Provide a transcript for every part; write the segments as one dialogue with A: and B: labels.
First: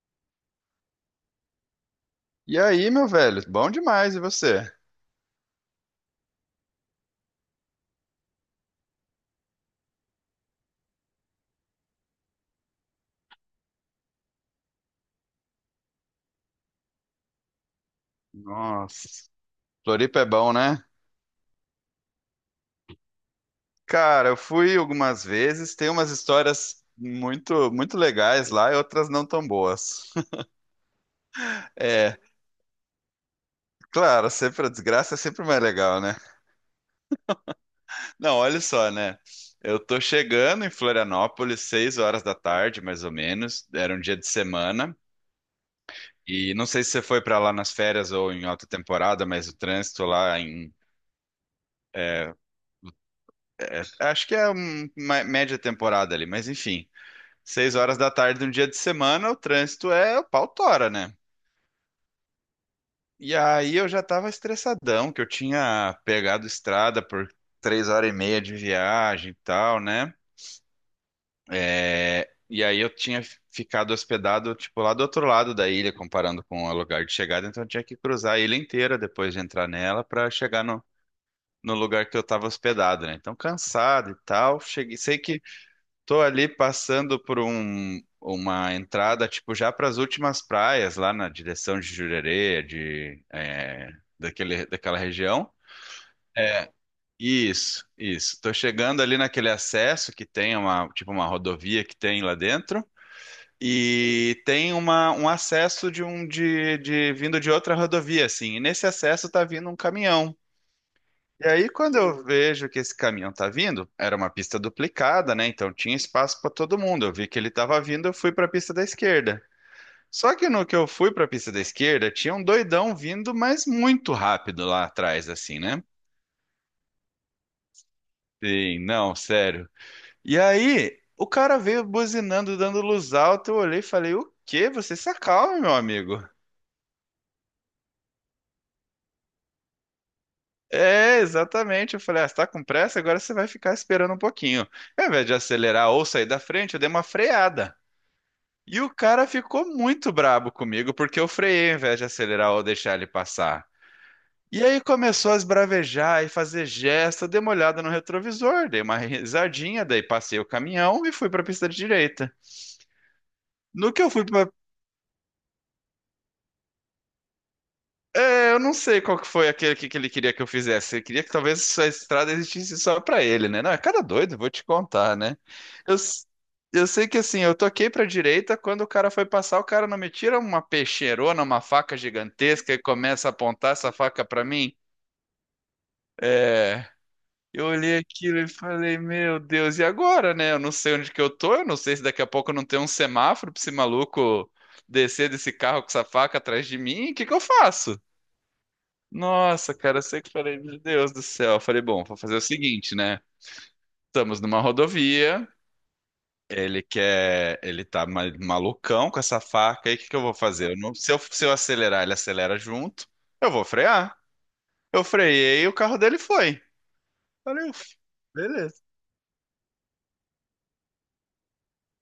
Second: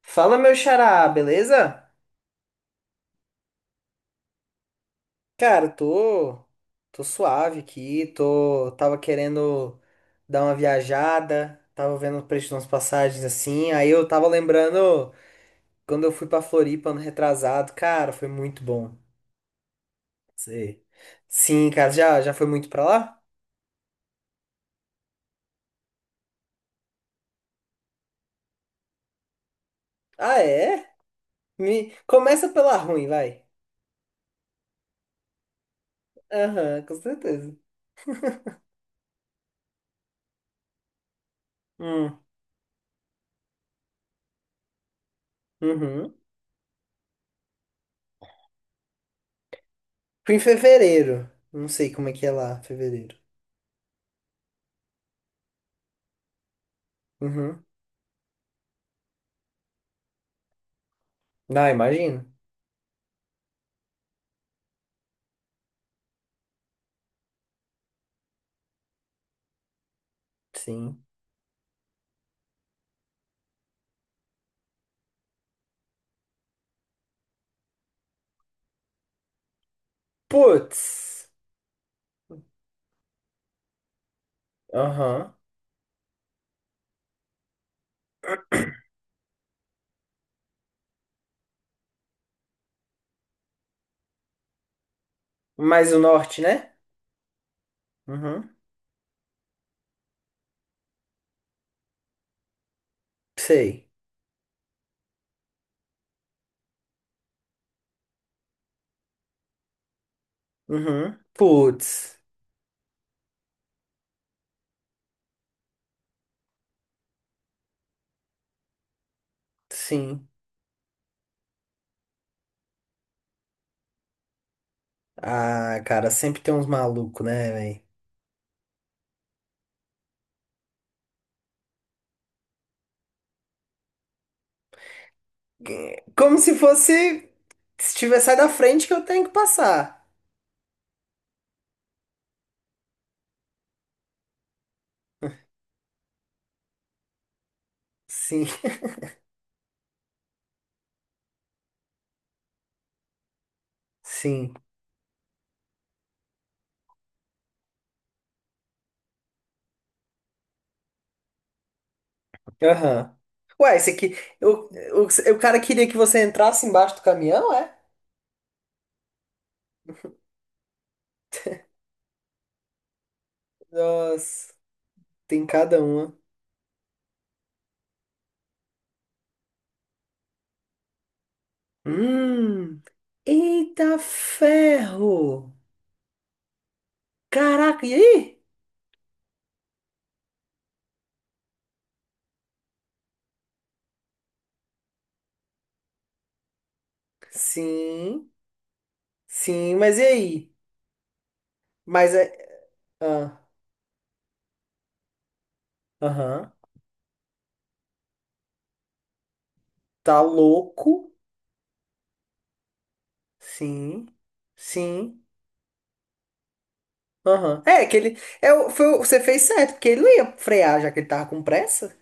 A: Fala, meu xará, beleza?
B: E aí, meu velho? Bom demais, e você?
A: Cara, tô suave aqui, tô, tava querendo dar uma viajada, tava vendo o preço de umas passagens assim, aí eu tava lembrando quando eu fui pra Floripa ano retrasado, cara, foi muito bom.
B: Nossa, Floripa é bom,
A: Sei.
B: né?
A: Sim, cara, já foi muito pra lá?
B: Cara, eu fui algumas vezes, tem umas histórias muito, muito legais lá e outras não tão boas.
A: Ah, é?
B: É,
A: Começa pela ruim, vai.
B: claro, sempre a desgraça é sempre mais legal, né?
A: Aham, com certeza.
B: Não, olha só, né? Eu tô chegando em Florianópolis seis
A: Hum,
B: horas da tarde, mais ou menos. Era um dia de semana.
A: uhum.
B: E não sei se você foi pra lá nas férias ou em alta temporada, mas o trânsito
A: Fui em
B: lá em
A: fevereiro, não sei como é que é
B: é,
A: lá, fevereiro.
B: acho que é uma média temporada ali, mas enfim.
A: Uhum.
B: Seis horas da tarde, num dia de semana, o trânsito é o pau tora, né?
A: Ah, imagino.
B: E aí eu já tava estressadão, que eu tinha pegado estrada por 3 horas e meia de viagem e tal, né?
A: Sim.
B: É, e aí eu tinha ficado hospedado, tipo, lá do outro lado da ilha, comparando com o lugar de chegada, então eu tinha que cruzar a ilha inteira depois de entrar nela pra chegar no,
A: Putz.
B: no lugar que eu tava hospedado, né? Então cansado e tal, cheguei, sei
A: Aham.
B: que tô ali passando por uma entrada, tipo, já para as últimas praias, lá na direção de Jurerê, de, é, daquela região.
A: Mais o norte,
B: É,
A: né?
B: isso, isso.
A: Uhum.
B: Tô chegando ali naquele acesso que tem uma, tipo, uma rodovia que tem lá dentro.
A: Sei.
B: E tem um acesso de um de vindo de outra rodovia, assim. E nesse acesso tá vindo um caminhão.
A: Uhum.
B: E aí, quando
A: Putz.
B: eu vejo que esse caminhão tá vindo, era uma pista duplicada, né? Então tinha espaço para todo mundo. Eu vi que ele tava vindo, eu fui para a pista da esquerda.
A: Sim.
B: Só que no que eu fui para a pista da esquerda, tinha um doidão vindo, mas muito rápido lá atrás, assim,
A: Ah,
B: né?
A: cara, sempre tem uns malucos, né, velho?
B: Sim, não, sério. E aí, o cara veio buzinando, dando luz alta. Eu olhei e falei: "O quê? Você se acalma, meu amigo."
A: Como se fosse. Se tiver sai da frente que eu tenho que passar.
B: É, exatamente. Eu falei, ah, você tá com pressa? Agora você vai ficar esperando um pouquinho. Ao invés de acelerar ou sair da frente, eu dei uma freada.
A: Sim,
B: E o cara ficou muito brabo comigo porque eu freiei ao invés de acelerar ou deixar ele passar.
A: sim.
B: E aí começou a esbravejar e fazer gesto, eu dei uma olhada no retrovisor, dei uma risadinha, daí passei o caminhão e fui para a pista de direita.
A: Aham. Ué, esse
B: No que eu
A: aqui.
B: fui
A: O, o, o cara queria que você entrasse embaixo do caminhão, é?
B: é, eu não sei qual que foi aquele que ele queria que eu fizesse. Ele queria que talvez essa estrada existisse só pra ele, né? Não, é cada doido, vou
A: Nossa,
B: te contar, né?
A: tem cada
B: Eu,
A: uma.
B: s- eu sei que assim, eu toquei pra direita, quando o cara foi passar, o cara não me tira uma peixeirona, uma faca gigantesca e
A: Hum.
B: começa a apontar essa
A: Eita
B: faca pra mim.
A: ferro!
B: É, eu
A: Caraca, e
B: olhei
A: aí?
B: aquilo e falei, meu Deus, e agora, né? Eu não sei onde que eu tô, eu não sei se daqui a pouco não tem um semáforo pra esse maluco descer desse carro com essa faca atrás de mim, o que que eu faço?
A: Sim,
B: Nossa,
A: sim, mas
B: cara,
A: e
B: eu sei que eu
A: aí?
B: falei, meu Deus do céu. Eu falei, bom,
A: Mas
B: vou
A: é.
B: fazer o seguinte, né?
A: ah,
B: Estamos numa rodovia,
A: Aham.
B: ele quer, ele tá malucão com essa faca, aí o que que
A: Tá
B: eu vou fazer? Eu não- Se
A: louco?
B: eu, se eu acelerar, ele acelera junto, eu vou
A: Sim,
B: frear. Eu
A: sim.
B: freiei e o carro dele foi.
A: Aham.
B: Falei:
A: É, que
B: "Uf,
A: ele. É,
B: beleza."
A: você fez certo, porque ele não ia frear, já que ele tava com pressa,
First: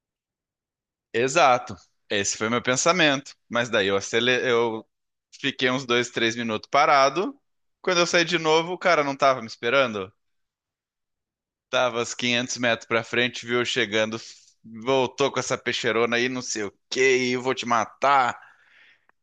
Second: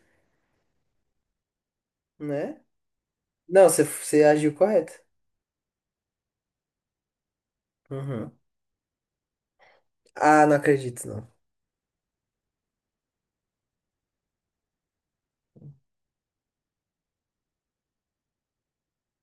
B: Exato. Esse foi
A: né?
B: meu pensamento. Mas
A: Não, você,
B: daí
A: você agiu
B: eu
A: correto.
B: fiquei uns dois, três minutos parado. Quando eu saí
A: Uhum.
B: de novo, o cara não tava me esperando.
A: Ah, não acredito, não.
B: Tava uns 500 metros pra frente, viu eu chegando, voltou com essa peixeirona aí, não sei o que, eu vou te matar.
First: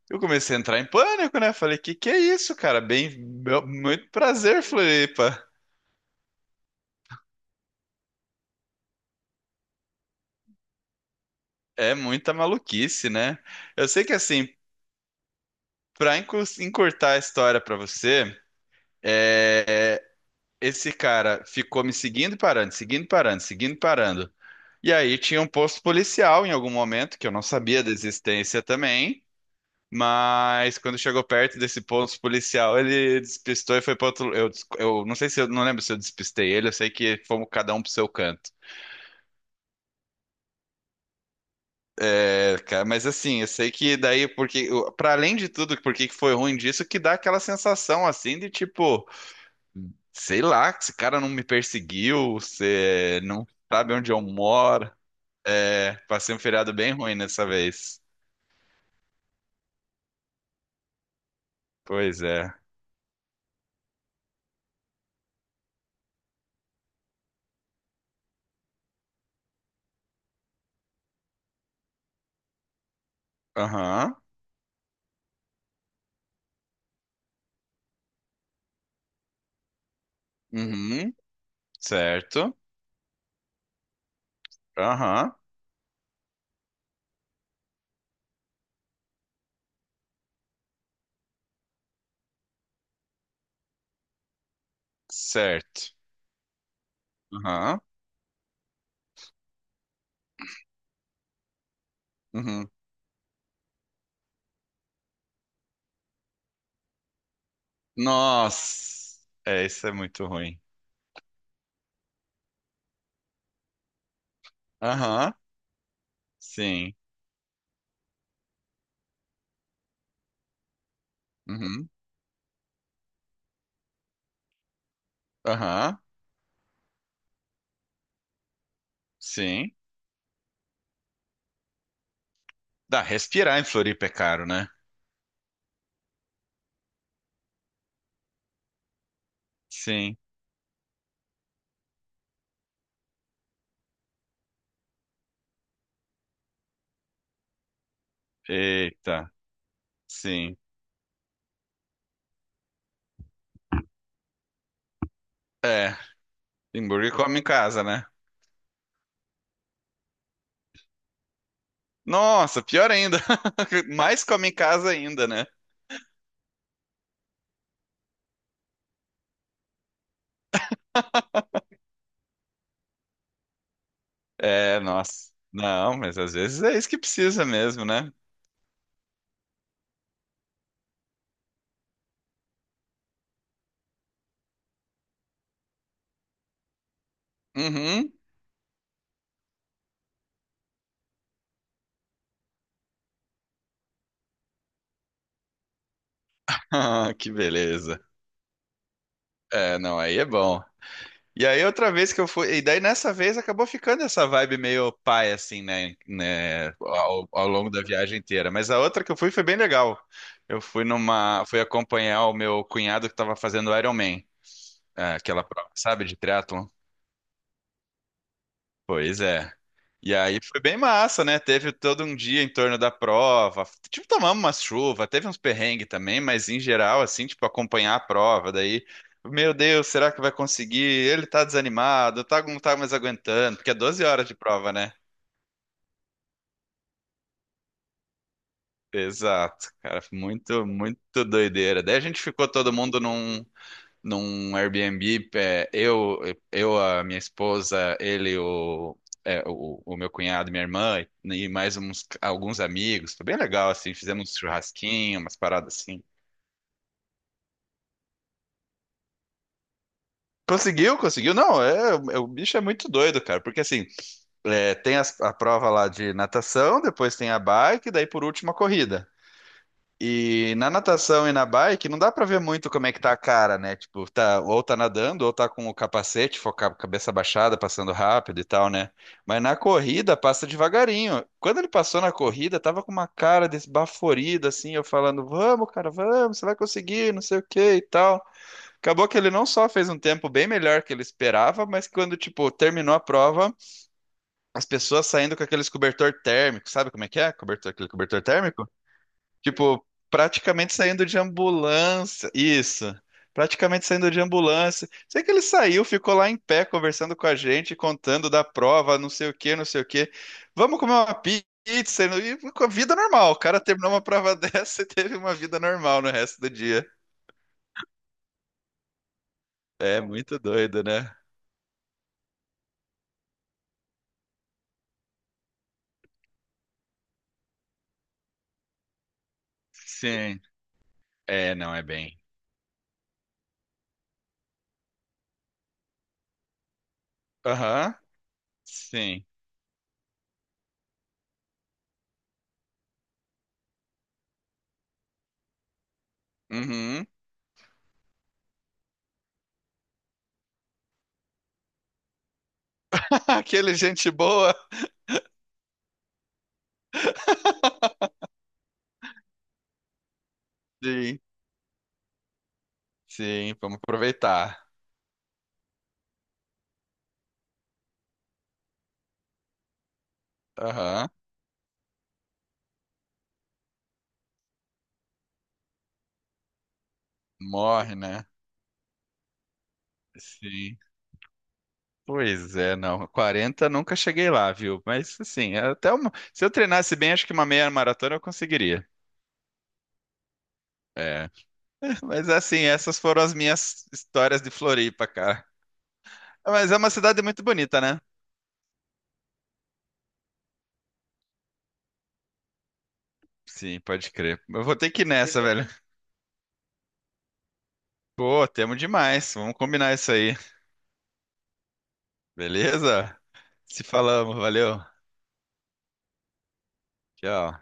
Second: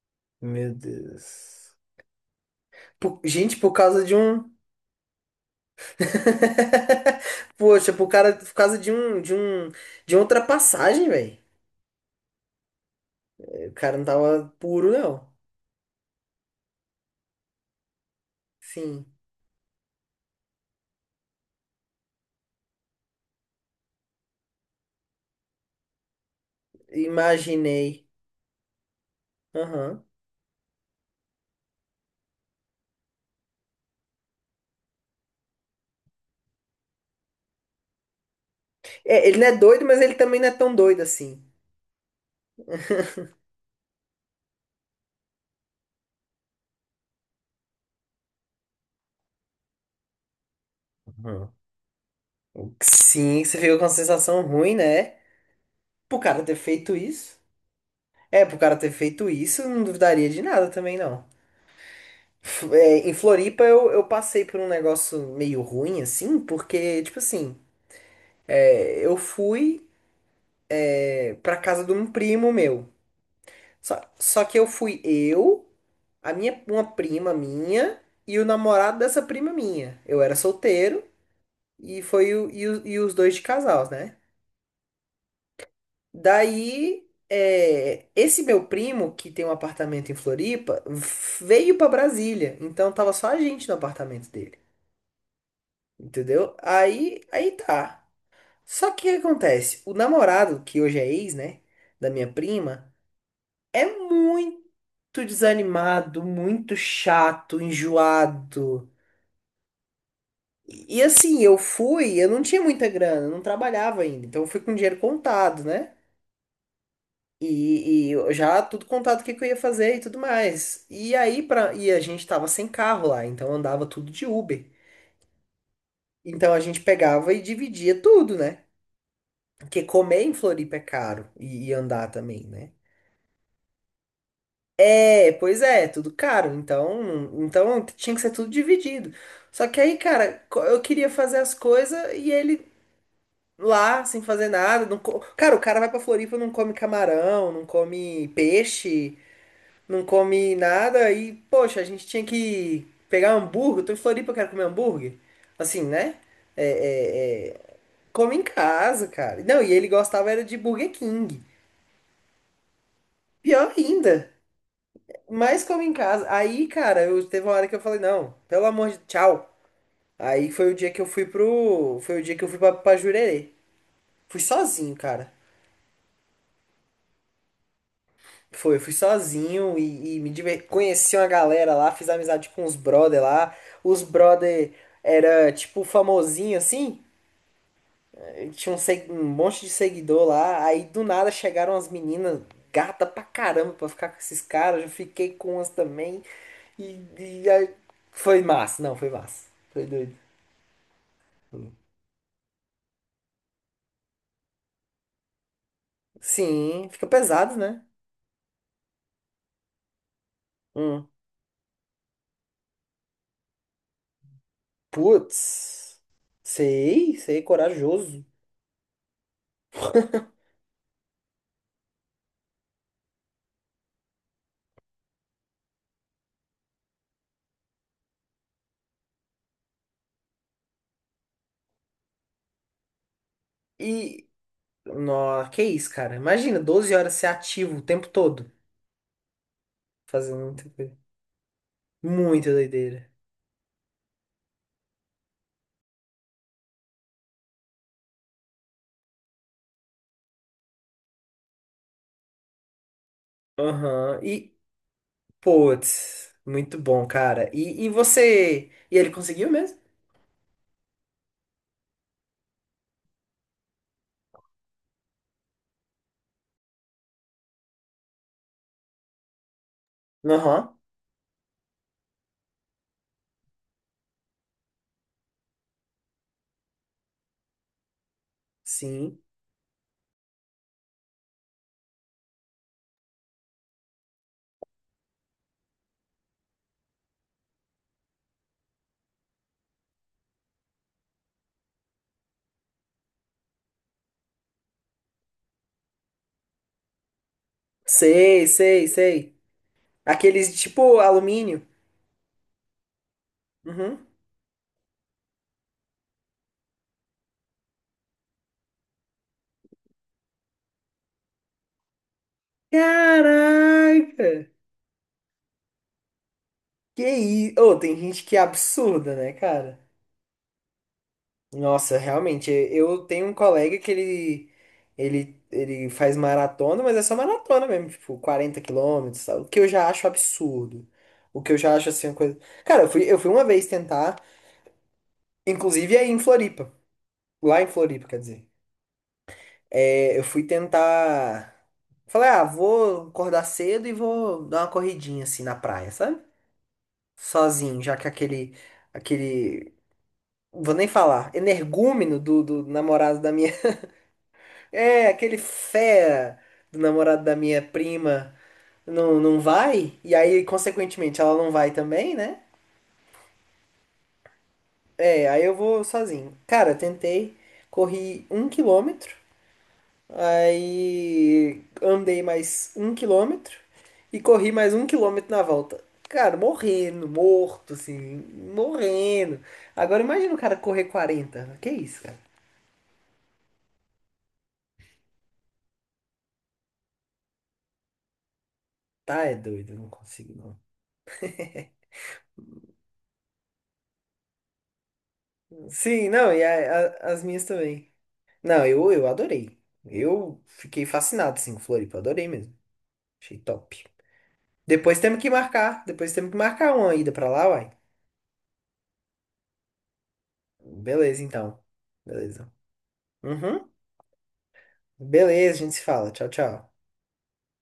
B: Eu comecei a
A: Meu
B: entrar em pânico, né?
A: Deus.
B: Falei, que é isso, cara? Bem,
A: Gente, por causa
B: muito
A: de um.
B: prazer, Floripa.
A: Poxa, por cara, por causa de um, de uma ultrapassagem, velho.
B: É muita maluquice, né?
A: O
B: Eu
A: cara não
B: sei que assim,
A: tava puro, não.
B: pra encurtar a história pra você,
A: Sim.
B: é, é, esse cara ficou me seguindo e parando, seguindo e parando, seguindo e parando. E aí tinha um posto policial em algum momento, que eu não sabia da
A: Imaginei.
B: existência também.
A: Aham.
B: Mas quando chegou perto desse posto policial, ele despistou e foi para outro. Eu não sei se eu não lembro se eu despistei ele, eu sei que fomos cada um pro seu canto.
A: É, ele não é doido, mas ele também não é tão doido assim.
B: É, cara, mas assim, eu sei que daí, porque, para além de tudo, porque que foi ruim disso, que dá aquela sensação assim de tipo, sei lá, esse cara não me
A: Aham.
B: perseguiu, você
A: Sim,
B: não
A: você fica com uma
B: sabe onde eu
A: sensação ruim,
B: moro.
A: né?
B: É,
A: Pro
B: passei um
A: cara ter
B: feriado bem
A: feito
B: ruim
A: isso.
B: nessa vez.
A: É, pro cara ter feito isso, eu não duvidaria de nada também, não.
B: Pois é.
A: É, em Floripa eu passei por um negócio meio ruim, assim, porque, tipo assim, eu fui pra casa de um primo meu. Só,
B: Aham.
A: só que eu fui eu, uma prima minha e o namorado dessa prima minha. Eu era solteiro.
B: Uhum.
A: E foi o,
B: Certo.
A: e, e os dois de casal, né?
B: Aham.
A: Daí, é, esse meu primo, que tem um apartamento em Floripa, veio pra Brasília. Então tava só a gente no apartamento dele.
B: Certo.
A: Entendeu? Aí, aí
B: Aham.
A: tá. Só que o que acontece? O namorado, que hoje é ex, né? Da minha
B: Uhum.
A: prima, é muito desanimado, muito chato, enjoado.
B: Nossa, é, isso é muito ruim.
A: E assim, eu fui, eu não tinha muita grana, eu não trabalhava ainda. Então eu fui com dinheiro
B: Aham,
A: contado, né?
B: sim.
A: E eu já tudo contado o que, que eu ia fazer e tudo mais. E aí,
B: Uhum.
A: e a gente tava sem carro lá, então andava tudo de Uber.
B: Aham,
A: Então a gente pegava e dividia tudo, né?
B: sim.
A: Porque comer em Floripa é caro e andar também, né?
B: Dá, respirar em Floripa é caro, né?
A: É, pois é, tudo caro. Então, então tinha que ser tudo dividido. Só que aí,
B: Sim.
A: cara, eu queria fazer as coisas e ele lá, sem fazer nada. Não co- Cara, o cara vai pra Floripa, não come camarão, não come peixe.
B: Eita,
A: Não come
B: sim.
A: nada e, poxa, a gente tinha que pegar um hambúrguer. Eu tô em Floripa, eu quero comer hambúrguer. Assim,
B: É,
A: né? É,
B: hambúrguer come em
A: é, é,
B: casa, né?
A: Come em casa, cara. Não, e ele gostava era de Burger King.
B: Nossa, pior ainda.
A: Pior
B: Mais
A: ainda,
B: come em casa ainda, né?
A: mais come em casa. Aí, cara, eu teve uma hora que eu falei, não, pelo amor de tchau. Aí foi o dia que eu fui pro, foi o dia que eu fui pra, pra Jurerê. Fui
B: É,
A: sozinho, cara.
B: nossa. Não, mas às vezes é isso que precisa mesmo, né?
A: Foi, eu fui sozinho e conheci uma galera lá, fiz amizade com os brother lá. Os brother era tipo famosinho assim,
B: Uhum.
A: tinha um, um monte de seguidor lá. Aí do nada chegaram as meninas gata pra caramba pra ficar com esses caras. Eu fiquei com umas também e,
B: Ah, que
A: e aí...
B: beleza.
A: foi massa, não, foi massa.
B: É,
A: Foi
B: não,
A: doido.
B: aí é bom. E aí outra vez que eu fui, e daí nessa vez acabou ficando essa vibe meio pai assim, né,
A: Sim, fica
B: ao
A: pesado,
B: longo da
A: né?
B: viagem inteira. Mas a outra que eu fui foi bem legal. Eu fui
A: Hum.
B: numa, fui acompanhar o meu cunhado que estava fazendo Ironman, é, aquela prova,
A: Putz,
B: sabe, de triatlon.
A: sei, sei, corajoso.
B: Pois é. E aí foi bem massa, né? Teve todo um dia em torno da prova. Tipo, tomamos uma chuva, teve uns perrengues também, mas em geral, assim, tipo, acompanhar a prova. Daí, meu Deus, será que vai conseguir? Ele tá desanimado, tá, não tá mais aguentando, porque é 12 horas
A: E
B: de prova, né?
A: nossa, que isso, cara. Imagina, 12 horas ser ativo o tempo todo,
B: Exato, cara,
A: fazendo
B: muito,
A: muita coisa.
B: muito doideira. Daí a gente ficou
A: Muita
B: todo mundo
A: doideira.
B: num. Num Airbnb, é, eu, a minha esposa, ele, é, o meu cunhado, minha irmã e mais uns, alguns amigos. Foi bem legal, assim,
A: Aham.
B: fizemos um
A: E,
B: churrasquinho, umas paradas assim.
A: putz, muito bom, cara. E você. E ele conseguiu mesmo?
B: Conseguiu, conseguiu. Não, é, é, o bicho é muito doido, cara, porque assim, é, tem a prova lá de natação, depois tem a bike, daí por último a corrida. E na
A: Aham.
B: natação e na bike não dá pra ver muito como é que tá a cara, né? Tipo, tá ou tá nadando ou tá com o capacete, cabeça baixada, passando rápido e tal, né?
A: Sim.
B: Mas na corrida passa devagarinho. Quando ele passou na corrida, tava com uma cara desbaforida assim, eu falando: "Vamos, cara, vamos, você vai conseguir, não sei o que e tal." Acabou que ele não só fez um tempo bem melhor que ele esperava, mas quando, tipo, terminou a prova, as pessoas saindo com aqueles cobertor térmico, sabe como é que é? Cobertor, aquele cobertor
A: Sei,
B: térmico?
A: sei, sei.
B: Tipo,
A: Aqueles de,
B: praticamente
A: tipo
B: saindo de
A: alumínio.
B: ambulância. Isso. Praticamente
A: Uhum.
B: saindo de ambulância. Sei que ele saiu, ficou lá em pé conversando com a gente, contando da prova, não sei o quê, não sei o quê. Vamos comer uma pizza. E com a vida normal. O cara terminou uma
A: Caraca!
B: prova dessa e teve uma vida normal no resto do dia.
A: Que isso? Ô, tem gente que é absurda, né, cara?
B: É muito doido, né?
A: Nossa, realmente, eu tenho um colega que ele, ele faz maratona, mas é só maratona mesmo, tipo, 40 quilômetros, sabe? O que eu já acho
B: Sim.
A: absurdo. O que
B: É,
A: eu
B: não
A: já
B: é
A: acho assim, uma
B: bem.
A: coisa. Cara, eu fui uma vez tentar, inclusive aí em Floripa, lá em
B: Aham.
A: Floripa, quer dizer.
B: Sim.
A: É, eu fui tentar. Falei, ah, vou acordar cedo e vou dar uma corridinha assim na praia, sabe?
B: Uhum.
A: Sozinho, já que aquele, vou nem falar, energúmeno do namorado da minha.
B: Aquele gente boa.
A: É, aquele fera do namorado da minha prima não, não vai, e aí,
B: Sim.
A: consequentemente, ela não vai também, né?
B: Sim, vamos aproveitar.
A: É, aí eu vou sozinho. Cara, eu tentei, corri 1 quilômetro,
B: Aham.
A: aí andei mais 1 quilômetro e corri mais 1 quilômetro na volta. Cara, morrendo, morto,
B: Morre,
A: assim,
B: né?
A: morrendo. Agora imagina o cara
B: Sim.
A: correr 40. Que isso, cara?
B: Pois é, não. 40 nunca cheguei lá, viu? Mas assim, até uma... Se eu treinasse bem, acho que uma meia maratona eu conseguiria.
A: Tá, é doido, eu não consigo, não.
B: É. Mas assim, essas foram as minhas histórias de Floripa, cara.
A: Sim, não, e
B: Mas é uma cidade
A: as minhas
B: muito bonita,
A: também.
B: né?
A: Não, eu adorei. Eu fiquei fascinado, assim, com Floripa. Adorei mesmo. Achei
B: Sim,
A: top.
B: pode crer. Eu vou ter
A: Depois
B: que ir
A: temos que
B: nessa, velho.
A: marcar. Depois temos que marcar uma ida pra lá, uai.
B: Pô, temos demais. Vamos combinar isso aí.
A: Beleza, então. Beleza.
B: Beleza?
A: Uhum.
B: Se falamos, valeu.
A: Beleza, a gente se fala. Tchau, tchau.
B: Tchau.